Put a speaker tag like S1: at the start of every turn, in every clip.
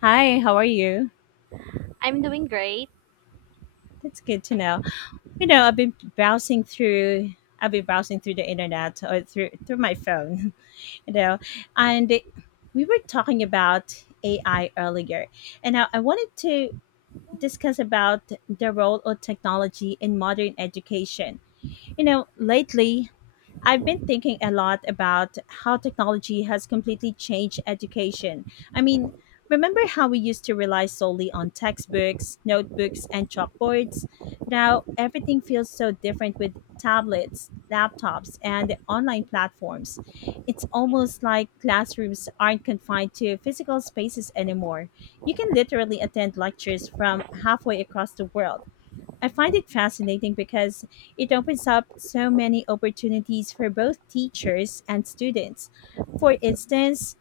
S1: Hi, how are you?
S2: I'm doing great.
S1: That's good to know. I've been browsing through the internet or through my phone, you know. And we were talking about AI earlier. And I wanted to discuss about the role of technology in modern education. You know, lately I've been thinking a lot about how technology has completely changed education. I mean, remember how we used to rely solely on textbooks, notebooks, and chalkboards? Now everything feels so different with tablets, laptops, and online platforms. It's almost like classrooms aren't confined to physical spaces anymore. You can literally attend lectures from halfway across the world. I find it fascinating because it opens up so many opportunities for both teachers and students. For instance,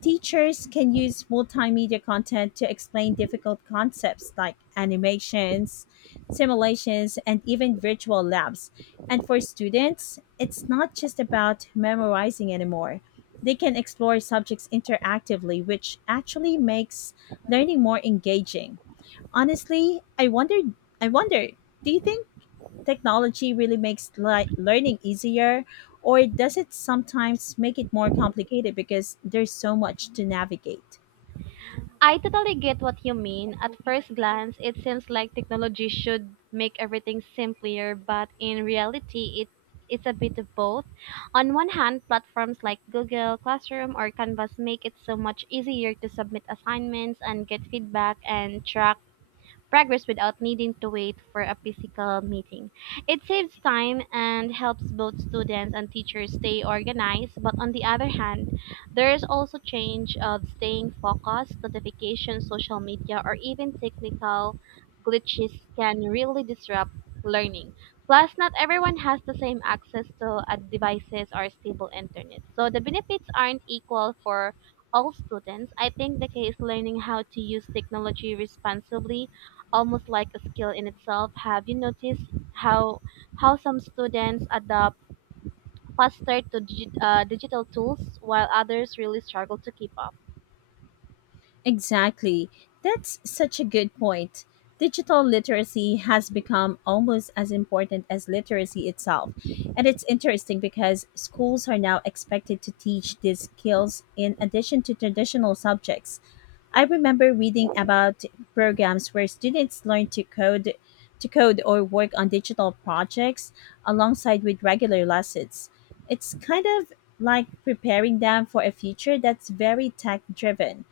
S1: teachers can use multimedia content to explain difficult concepts like animations, simulations, and even virtual labs. And for students, it's not just about memorizing anymore. They can explore subjects interactively, which actually makes learning more engaging. Honestly, I wonder, do you think technology really makes learning easier or does it sometimes make it more complicated because there's so much to navigate?
S2: I totally get what you mean. At first glance, it seems like technology should make everything simpler, but in reality, it's a bit of both. On one hand, platforms like Google Classroom or Canvas make it so much easier to submit assignments and get feedback and track progress without needing to wait for a physical meeting. It saves time and helps both students and teachers stay organized, but on the other hand, there is also change of staying focused, notifications, social media, or even technical glitches can really disrupt learning. Plus, not everyone has the same access to devices or stable internet. So the benefits aren't equal for all students. I think the key is learning how to use technology responsibly almost like a skill in itself. Have you noticed how how some students adapt faster to digital tools while others really struggle to keep up?
S1: Exactly. That's such a good point. Digital literacy has become almost as important as literacy itself. And it's interesting because schools are now expected to teach these skills in addition to traditional subjects. I remember reading about programs where students learn to code or work on digital projects alongside with regular lessons. It's kind of like preparing them for a future that's very tech driven.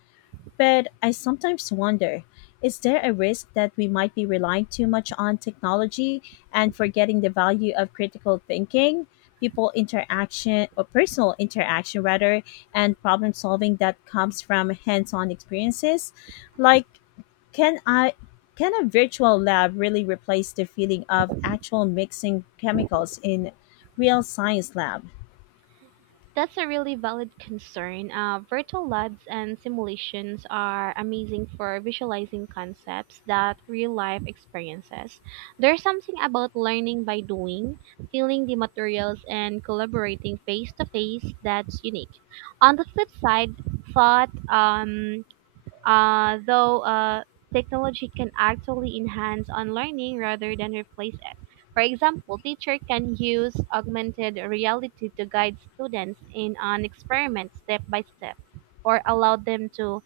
S1: But I sometimes wonder, is there a risk that we might be relying too much on technology and forgetting the value of critical thinking, people interaction, or personal interaction rather, and problem solving that comes from hands on experiences? Like, can I? Can a virtual lab really replace the feeling of actual mixing chemicals in real science lab?
S2: That's a really valid concern. Virtual labs and simulations are amazing for visualizing concepts that real life experiences. There's something about learning by doing, feeling the materials, and collaborating face to face that's unique. On the flip side, thought um, though technology can actually enhance on learning rather than replace it. For example, teacher can use augmented reality to guide students in an experiment step by step or allow them to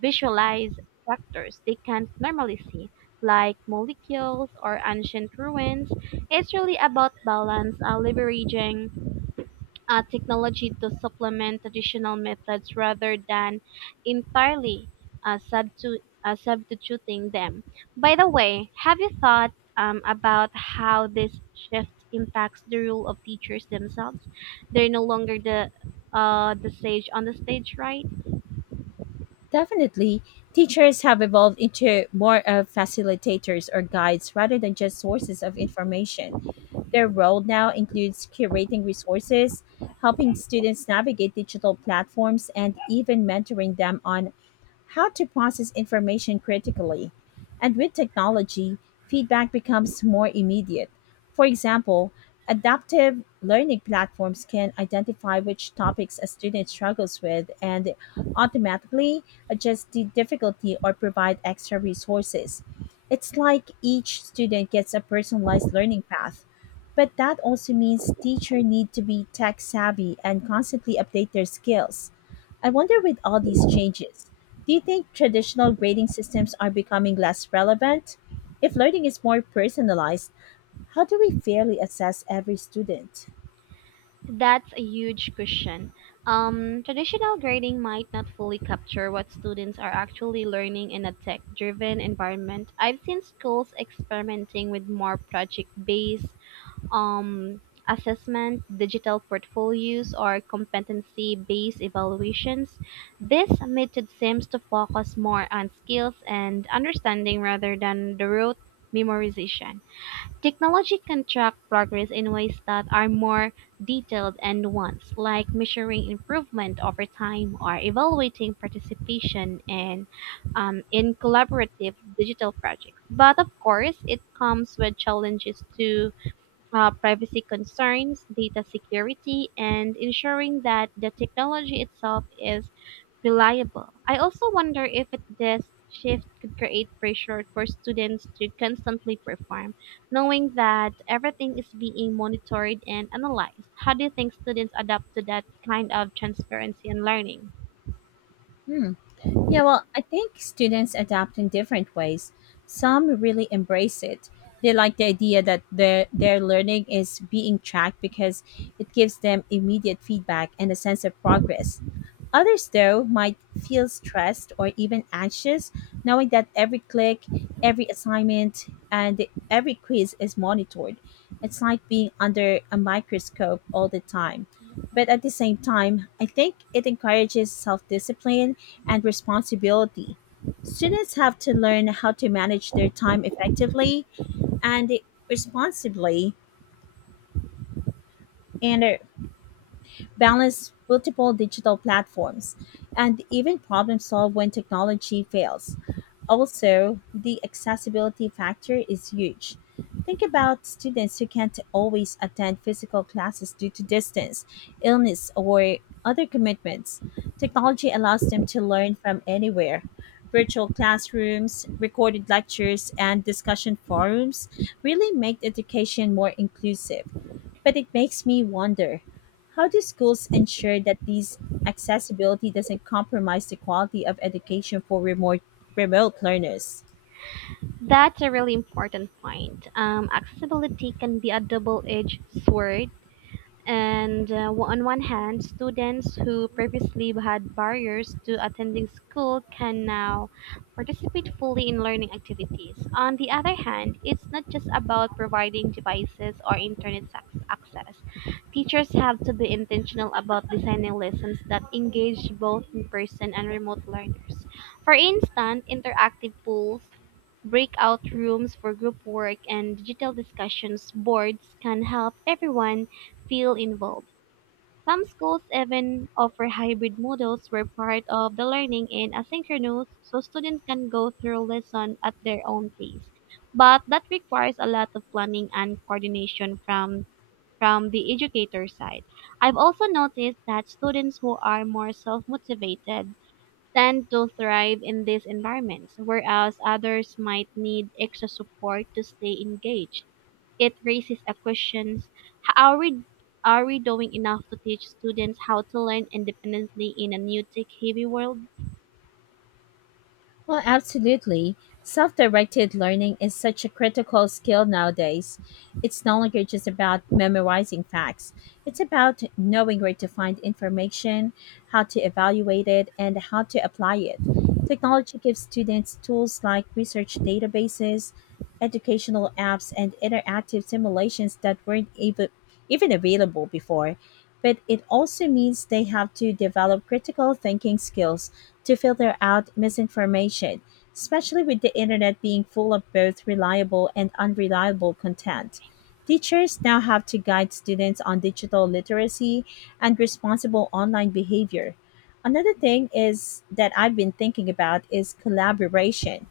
S2: visualize structures they can't normally see like molecules or ancient ruins. It's really about balance, leveraging technology to supplement traditional methods rather than entirely substituting them. By the way, have you thought about how this shift impacts the role of teachers themselves? They're no longer the the sage on the stage, right?
S1: Definitely, teachers have evolved into more of facilitators or guides rather than just sources of information. Their role now includes curating resources, helping students navigate digital platforms, and even mentoring them on how to process information critically. And with technology, feedback becomes more immediate. For example, adaptive learning platforms can identify which topics a student struggles with and automatically adjust the difficulty or provide extra resources. It's like each student gets a personalized learning path. But that also means teachers need to be tech savvy and constantly update their skills. I wonder, with all these changes, do you think traditional grading systems are becoming less relevant? If learning is more personalized, how do we fairly assess every student?
S2: That's a huge question. Traditional grading might not fully capture what students are actually learning in a tech driven environment. I've seen schools experimenting with more project based um, assessment, digital portfolios, or competency based evaluations. This method seems to focus more on skills and understanding rather than the rote memorization. Technology can track progress in ways that are more detailed and nuanced, like measuring improvement over time or evaluating participation in collaborative digital projects. But of course, it comes with challenges too, privacy concerns, data security, and ensuring that the technology itself is reliable. I also wonder if this shift could create pressure for students to constantly perform, knowing that everything is being monitored and analyzed. How do you think students adapt to that kind of transparency in learning?
S1: Hmm. Yeah, well, I think students adapt in different ways. Some really embrace it. They like the idea that their learning is being tracked because it gives them immediate feedback and a sense of progress. Others though might feel stressed or even anxious knowing that every click, every assignment, and every quiz is monitored. It's like being under a microscope all the time. But at the same time, I think it encourages self-discipline and responsibility. Students have to learn how to manage their time effectively and responsibly and balance multiple digital platforms, and even problem solve when technology fails. Also, the accessibility factor is huge. Think about students who can't always attend physical classes due to distance, illness, or other commitments. Technology allows them to learn from anywhere. Virtual classrooms, recorded lectures, and discussion forums really make education more inclusive. But it makes me wonder, how do schools ensure that these accessibility doesn't compromise the quality of education for remote remote learners?
S2: That's a really important point. Accessibility can be a double edged sword. And on one hand, students who previously had barriers to attending school can now participate fully in learning activities. On the other hand, it's not just about providing devices or internet access. Teachers have to be intentional about designing lessons that engage both in person and remote learners. For instance, interactive polls, breakout rooms for group work and digital discussions boards can help everyone feel involved. Some schools even offer hybrid models where part of the learning is asynchronous so students can go through lesson at their own pace. But that requires a lot of planning and coordination from the educator side. I've also noticed that students who are more self-motivated tend to thrive in these environments, whereas others might need extra support to stay engaged. It raises a question, are we, are we doing enough to teach students how to learn independently in a new tech heavy world?
S1: Well, absolutely. Self directed learning is such a critical skill nowadays. It's no longer just about memorizing facts, it's about knowing where to find information, how to evaluate it, and how to apply it. Technology gives students tools like research databases, educational apps, and interactive simulations that weren't even available before, but it also means they have to develop critical thinking skills to filter out misinformation, especially with the internet being full of both reliable and unreliable content. Teachers now have to guide students on digital literacy and responsible online behavior. Another thing is that I've been thinking about is collaboration.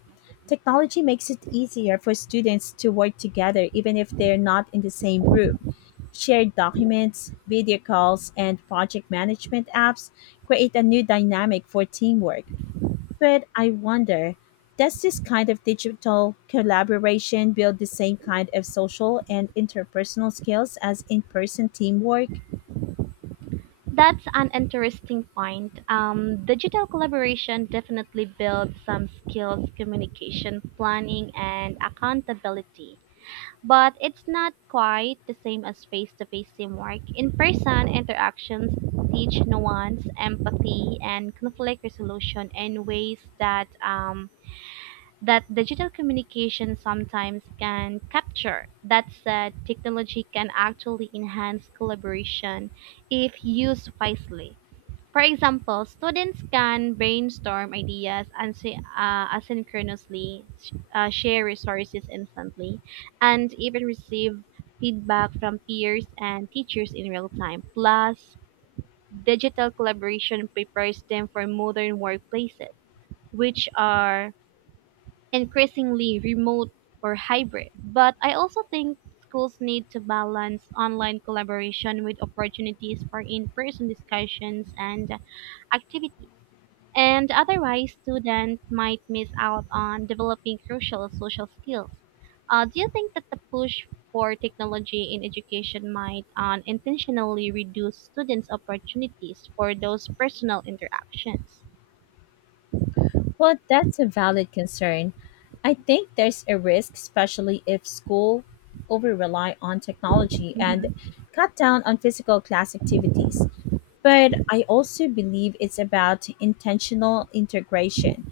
S1: Technology makes it easier for students to work together even if they're not in the same room. Shared documents, video calls, and project management apps create a new dynamic for teamwork. But I wonder, does this kind of digital collaboration build the same kind of social and interpersonal skills as in person teamwork?
S2: That's an interesting point. Digital collaboration definitely builds some skills, communication, planning, and accountability, but it's not quite the same as face to face teamwork. In person interactions teach nuance, empathy, and conflict resolution in ways that that digital communication sometimes can capture. That said, technology can actually enhance collaboration if used wisely. For example, students can brainstorm ideas and asynchronously, share resources instantly, and even receive feedback from peers and teachers in real time. Plus, digital collaboration prepares them for modern workplaces, which are increasingly remote or hybrid. But I also think schools need to balance online collaboration with opportunities for in person discussions and activities, and otherwise students might miss out on developing crucial social skills. Do you think that the push for technology in education might unintentionally reduce students' opportunities for those personal interactions?
S1: Well, that's a valid concern. I think there's a risk, especially if school over rely on technology and
S2: Mhm.
S1: cut down on physical class activities. But I also believe it's about intentional integration.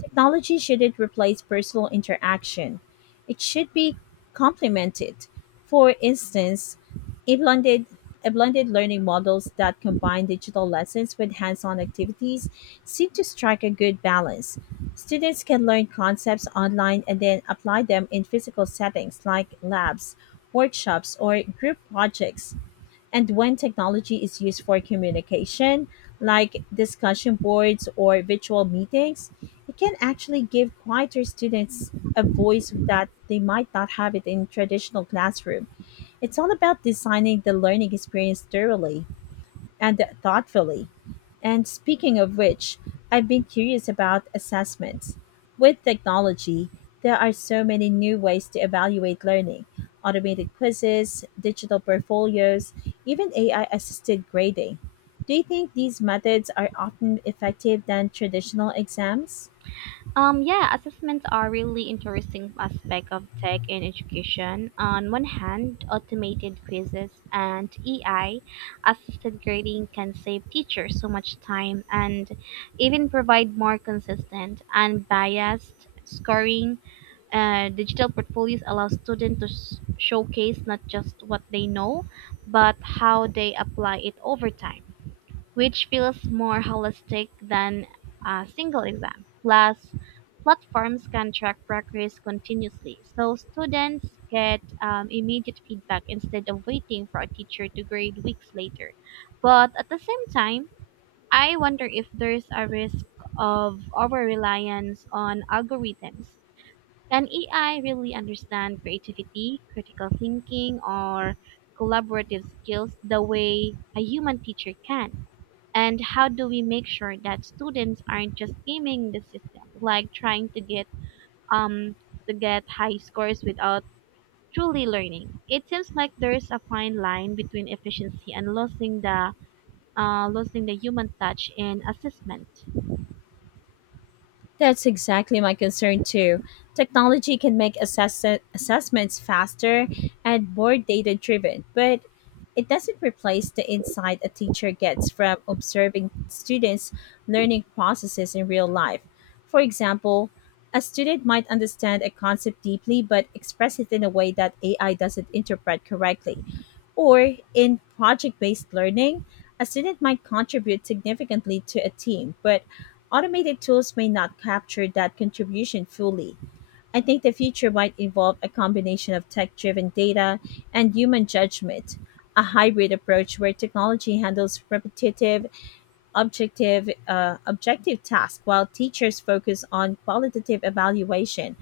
S1: Technology shouldn't replace personal interaction, it should be complemented. For instance, a blended, a blended learning models that combine digital lessons with hands on activities seem to strike a good balance. Students can learn concepts online and then apply them in physical settings like labs, workshops, or group projects. And when technology is used for communication, like discussion boards or virtual meetings, it can actually give quieter students a voice that they might not have it in traditional classroom. It's all about designing the learning experience thoroughly and thoughtfully. And speaking of which, I've been curious about assessments. With technology, there are so many new ways to evaluate learning: automated quizzes, digital portfolios, even AI assisted grading. Do you think these methods are often effective than traditional exams?
S2: Yeah, assessments are really interesting aspect of tech in education. On one hand, automated quizzes and AI assisted grading can save teachers so much time and even provide more consistent and biased scoring. Digital portfolios allow students to showcase not just what they know, but how they apply it over time, which feels more holistic than a single exam. Plus, platforms can track progress continuously, so students get immediate feedback instead of waiting for a teacher to grade weeks later. But at the same time, I wonder if there's a risk of over reliance on algorithms. Can AI really understand creativity, critical thinking, or collaborative skills the way a human teacher can? And how do we make sure that students aren't just gaming the system, like trying um to get high scores without truly learning? It seems like there's a fine line between efficiency and losing the losing the human touch in assessment.
S1: That's exactly my concern too. Technology can make assessments faster and more data driven, but it doesn't replace the insight a teacher gets from observing students' learning processes in real life. For example, a student might understand a concept deeply but express it in a way that AI doesn't interpret correctly. Or in project based learning, a student might contribute significantly to a team, but Automated tools may not capture that contribution fully. I think the future might involve a combination of tech driven data and human judgment, a hybrid approach where technology handles repetitive, objective tasks while teachers focus on qualitative evaluation.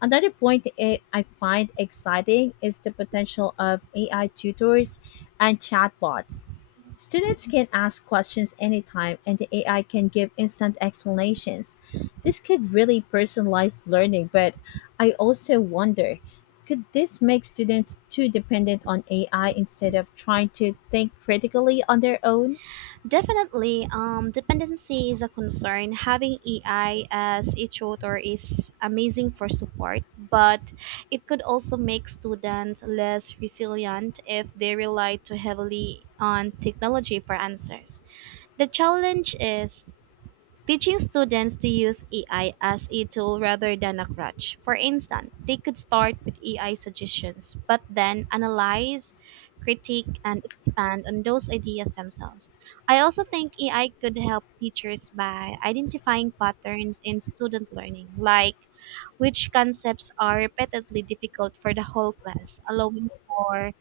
S1: Another point I find exciting is the potential of AI tutors and chatbots. Students can ask questions anytime, and the AI can give instant explanations. This could really personalize learning, but I also wonder, could this make students too dependent on AI instead of trying to think critically on their own?
S2: Definitely, dependency is a concern. Having AI as a tutor is amazing for support, but it could also make students less resilient if they rely too heavily on technology for answers. The challenge is teaching students to use AI as a tool rather than a crutch. For instance, they could start with AI suggestions, but then analyze, critique, and expand on those ideas themselves. I also think AI could help teachers by identifying patterns in student learning, like which concepts are repeatedly difficult for the whole class, allowing for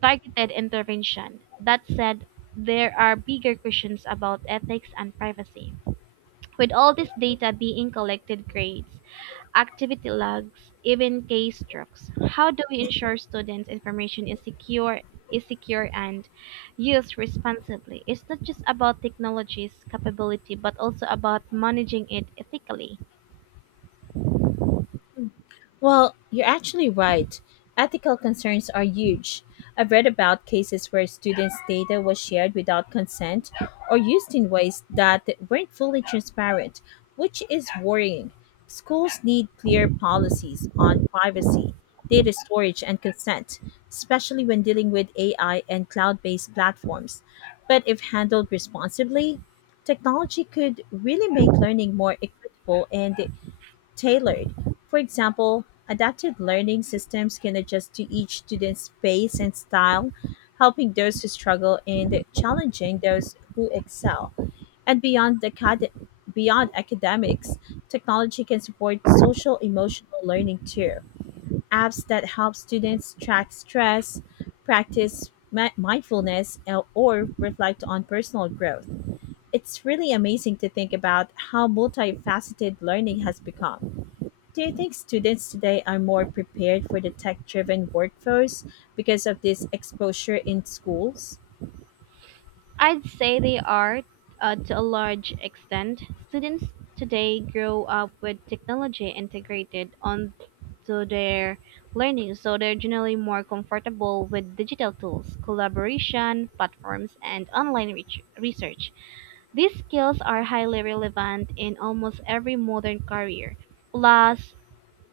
S2: targeted intervention. That said, there are bigger questions about ethics and privacy. With all this data being collected, grades, activity logs, even case strokes, how do we ensure students' information is secure and used responsibly? It's not just about technology's capability, but also about managing it ethically.
S1: Well, you're actually right. Ethical concerns are huge. I've read about cases where students' data was shared without consent or used in ways that weren't fully transparent, which is worrying. Schools need clear policies on privacy, data storage, and consent, especially when dealing with AI and cloud based platforms. But if handled responsibly, technology could really make learning more equitable and tailored. For example, adaptive learning systems can adjust to each student's pace and style, helping those who struggle and challenging those who excel. And beyond academics, technology can support social emotional learning too. Apps that help students track stress, practice mindfulness, and- or reflect on personal growth. It's really amazing to think about how multifaceted learning has become. Do you think students today are more prepared for the tech driven workforce because of this exposure in schools?
S2: I'd say they are, to a large extent. Students today grow up with technology integrated onto their learning, so they're generally more comfortable with digital tools, collaboration platforms, and research. These skills are highly relevant in almost every modern career. Plus,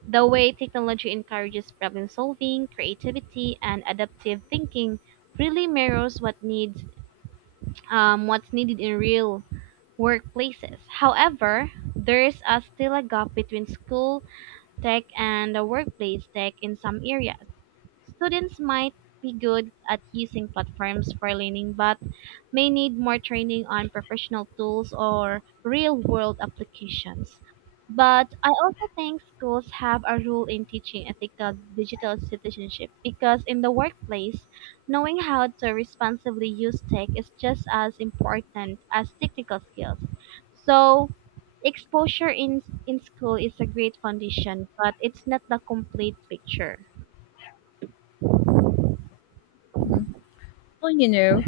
S2: the way technology encourages problem solving, creativity, and adaptive thinking really mirrors what's needed in real workplaces. However, there's still a gap between school tech and the workplace tech in some areas. Students might be good at using platforms for learning, but may need more training on professional tools or real world applications. But I also think schools have a role in teaching ethical digital citizenship because in the workplace, knowing how to responsibly use tech is just as important as technical skills. So, exposure in, in school is a great foundation, but it's not the complete picture.
S1: Mhm. Well, you know,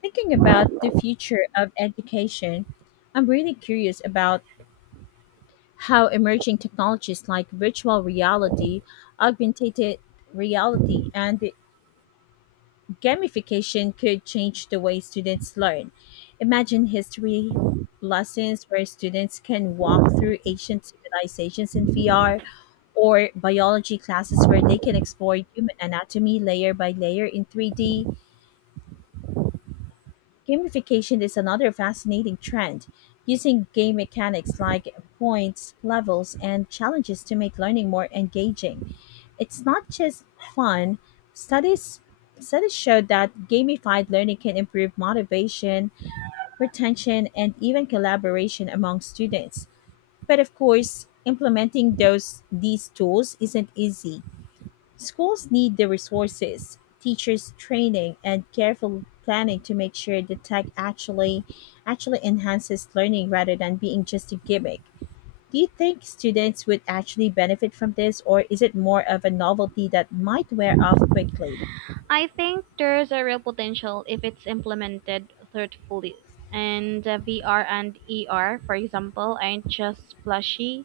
S1: thinking about the future of education, I'm really curious about how emerging technologies like virtual reality, augmented reality, and Gamification could change the way students learn. Imagine history lessons where students can walk through ancient civilizations in VR or biology classes where they can explore human anatomy layer by layer in 3D. Gamification is another fascinating trend, using game mechanics like points, levels, and challenges to make learning more engaging. It's not just fun. Studies Studies showed that gamified learning can improve motivation, retention, and even collaboration among students. But of course, implementing those these tools isn't easy. Schools need the resources, teachers training, and careful planning to make sure the tech actually enhances learning rather than being just a gimmick. Do you think students would actually benefit from this, or is it more of a novelty that might wear off quickly?
S2: I think there's a real potential if it's implemented thoughtfully. And VR and ER, for example, aren't just flashy.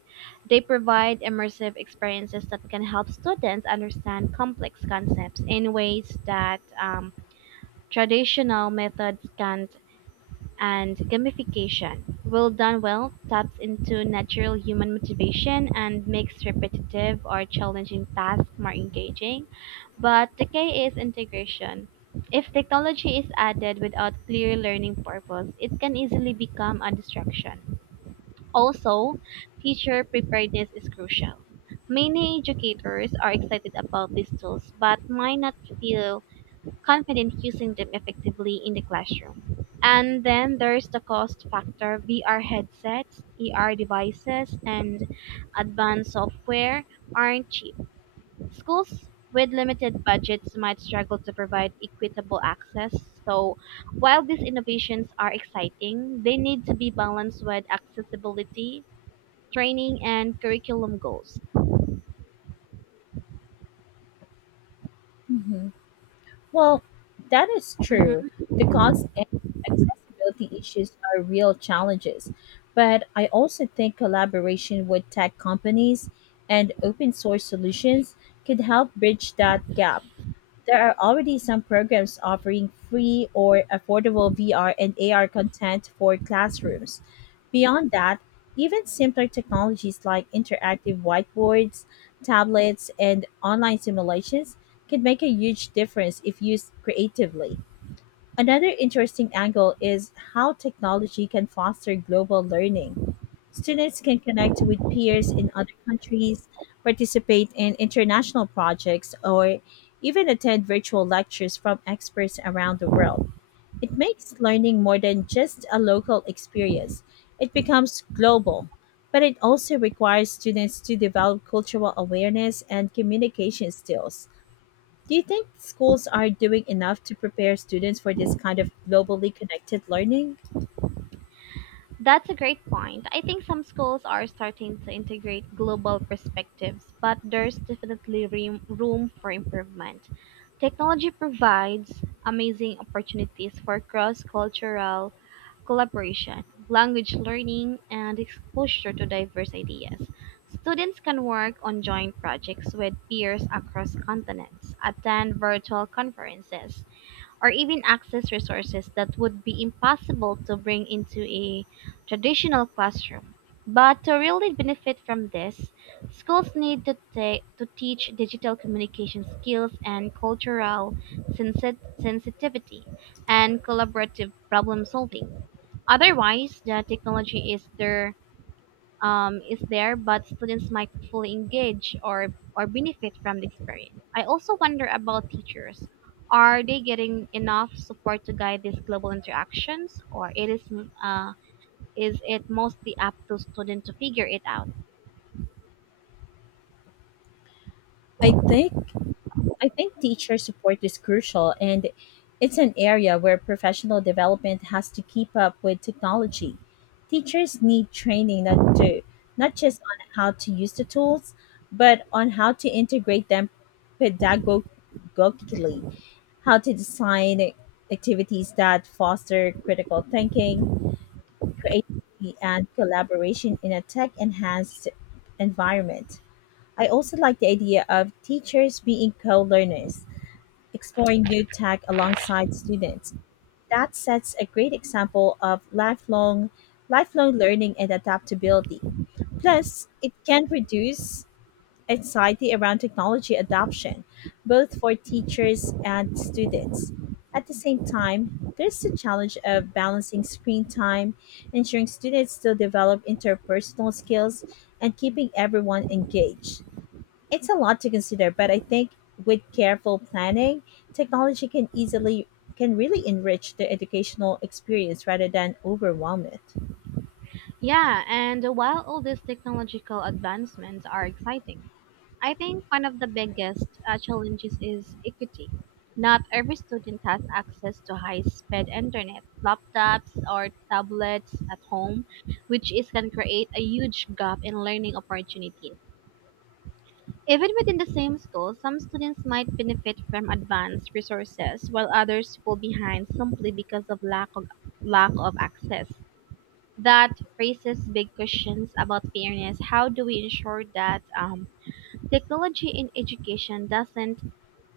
S2: They provide immersive experiences that can help students understand complex concepts in ways that traditional methods can't. And gamification, well done well, taps into natural human motivation and makes repetitive or challenging tasks more engaging. But the K is integration. If technology is added without clear learning purpose, it can easily become a distraction. Also, teacher preparedness is crucial. Many educators are excited about these tools but might not feel confident using them effectively in the classroom. And then there's the cost factor. VR headsets, ER devices, and advanced software aren't cheap. Schools with limited budgets might struggle to provide equitable access. So, while these innovations are exciting, they need to be balanced with accessibility, training, and curriculum goals.
S1: Hmm. Well, that is true. The cost and accessibility issues are real challenges. But I also think collaboration with tech companies and open source solutions could help bridge that gap. There are already some programs offering free or affordable VR and AR content for classrooms. Beyond that, even simpler technologies like interactive whiteboards, tablets, and online simulations can make a huge difference if used creatively. Another interesting angle is how technology can foster global learning. Students can connect with peers in other countries, participate in international projects, or even attend virtual lectures from experts around the world. It makes learning more than just a local experience, it becomes global. But it also requires students to develop cultural awareness and communication skills. Do you think schools are doing enough to prepare students for this kind of globally connected learning?
S2: That's a great point. I think some schools are starting to integrate global perspectives, but there's definitely room for improvement. Technology provides amazing opportunities for cross cultural collaboration, language learning, and exposure to diverse ideas. Students can work on joint projects with peers across continents, attend virtual conferences, or even access resources that would be impossible to bring into a traditional classroom. But to really benefit from this, schools need to teach digital communication skills and cultural sensitivity and collaborative problem solving. Otherwise, the technology is there, but students might fully engage or benefit from the experience. I also wonder about teachers. Are they getting enough support to guide these global interactions, or it uh, is it mostly up to students to figure it out?
S1: I think I think teacher support is crucial, and it's an area where professional development has to keep up with technology. Teachers need training not just on how to use the tools, but on how to integrate them pedagogically, how to design activities that foster critical thinking, creativity, and collaboration in a tech-enhanced environment. I also like the idea of teachers being co-learners, exploring new tech alongside students. That sets a great example of lifelong learning and adaptability. Plus, it can reduce anxiety around technology adoption, both for teachers and students. At the same time, there's the challenge of balancing screen time, ensuring students still develop interpersonal skills, and keeping everyone engaged. It's a lot to consider, but I think with careful planning, technology can easily can really enrich the educational experience rather than overwhelm it.
S2: Yeah, and while all these technological advancements are exciting, I think one of the biggest challenges is equity. Not every student has access to high speed internet, laptops, or tablets at home, which is can create a huge gap in learning opportunities. Even within the same school, some students might benefit from advanced resources while others fall behind simply because of lack of access. That raises big questions about fairness. How do we ensure that technology in education doesn't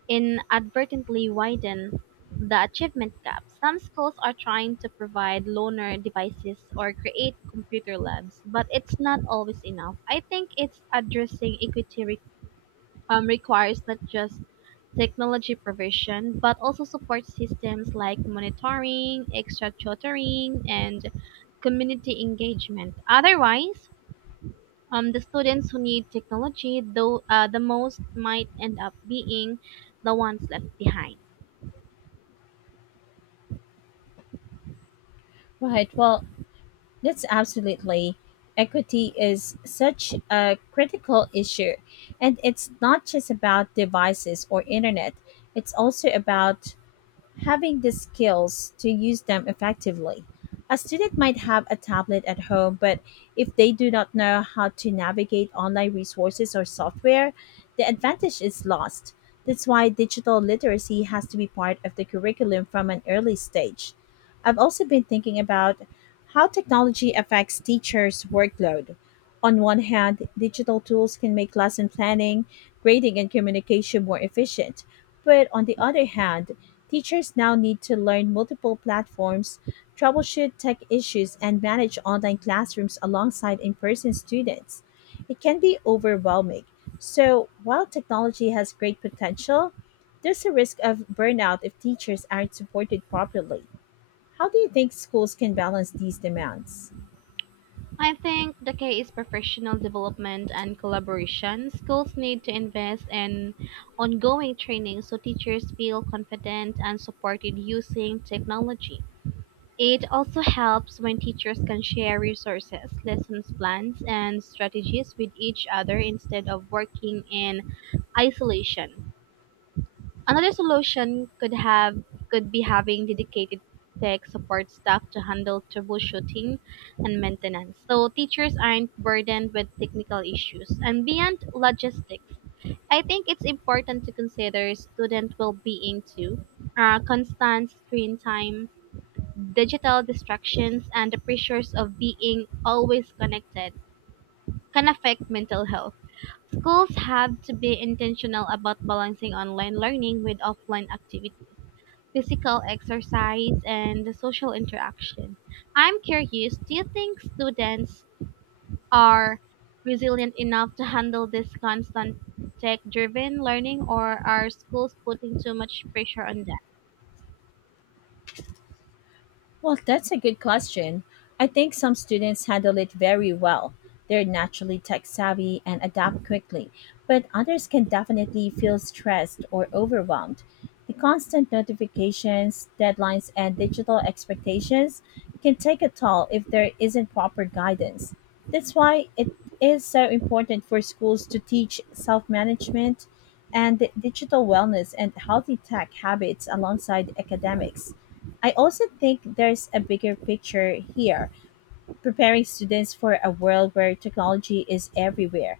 S2: inadvertently widen the achievement gap. Some schools are trying to provide loaner devices or create computer labs, but it's not always enough. I think it's addressing equity requires not just technology provision, but also support systems like monitoring, extra tutoring, and community engagement. Otherwise, the students who need technology, the most might end up being the ones left behind.
S1: Right. Well, that's absolutely. Equity is such a critical issue, and it's not just about devices or internet. It's also about having the skills to use them effectively. A student might have a tablet at home, but if they do not know how to navigate online resources or software, the advantage is lost. That's why digital literacy has to be part of the curriculum from an early stage. I've also been thinking about how technology affects teachers' workload. On one hand, digital tools can make lesson planning, grading, and communication more efficient. But on the other hand, teachers now need to learn multiple platforms, troubleshoot tech issues, and manage online classrooms alongside in person students. It can be overwhelming. So, while technology has great potential, there's a risk of burnout if teachers aren't supported properly. How do you think schools can balance these demands?
S2: I think the key is professional development and collaboration. Schools need to invest in ongoing training so teachers feel confident and supported using technology. It also helps when teachers can share resources, lessons plans, and strategies with each other instead of working in isolation. Another solution could be having dedicated tech support staff to handle troubleshooting and maintenance, so teachers aren't burdened with technical issues. And beyond logistics, I think it's important to consider student well-being too. Constant screen time, digital distractions, and the pressures of being always connected can affect mental health. Schools have to be intentional about balancing online learning with offline activities, physical exercise, and the social interaction. I'm curious, do you think students are resilient enough to handle this constant tech driven learning, or are schools putting too much pressure on them?
S1: Well, that's a good question. I think some students handle it very well. They're naturally tech savvy and adapt quickly, but others can definitely feel stressed or overwhelmed. The constant notifications, deadlines, and digital expectations can take a toll if there isn't proper guidance. That's why it is so important for schools to teach self management and digital wellness and healthy tech habits alongside academics. I also think there's a bigger picture here, preparing students for a world where technology is everywhere.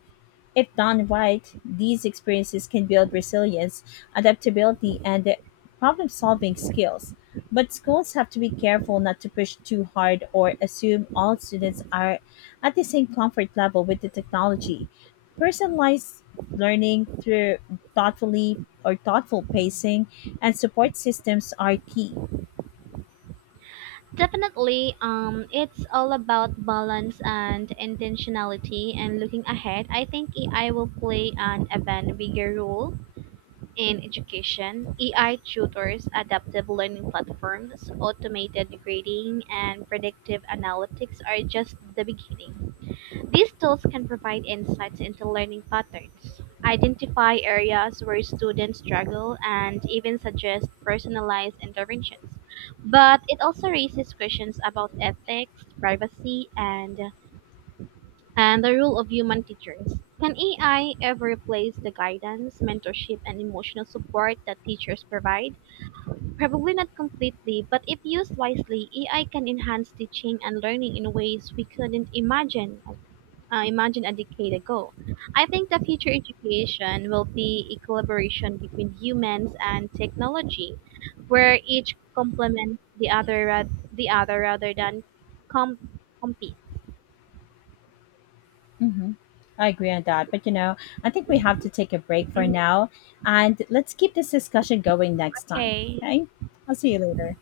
S1: If done right, these experiences can build resilience, adaptability, and problem solving skills. But schools have to be careful not to push too hard or assume all students are at the same comfort level with the technology. Personalized learning through thoughtfully thoughtful pacing and support systems are key.
S2: Definitely, it's all about balance and intentionality. And looking ahead, I think AI will play an even bigger role in education. AI tutors, adaptive learning platforms, automated grading, and predictive analytics are just the beginning. These tools can provide insights into learning patterns, identify areas where students struggle, and even suggest personalized interventions. But it also raises questions about ethics, privacy, and the role of human teachers. Can AI ever replace the guidance, mentorship, and emotional support that teachers provide? Probably not completely, but if used wisely, AI can enhance teaching and learning in ways we couldn't imagine a decade ago. I think the future education will be a collaboration between humans and technology, where each complements the other rather than compete.
S1: Hmm. I agree on that. But you know, I think we have to take a break for
S2: Mhm.
S1: now and let's keep this discussion going next time.
S2: Okay.
S1: Okay? I'll see you later.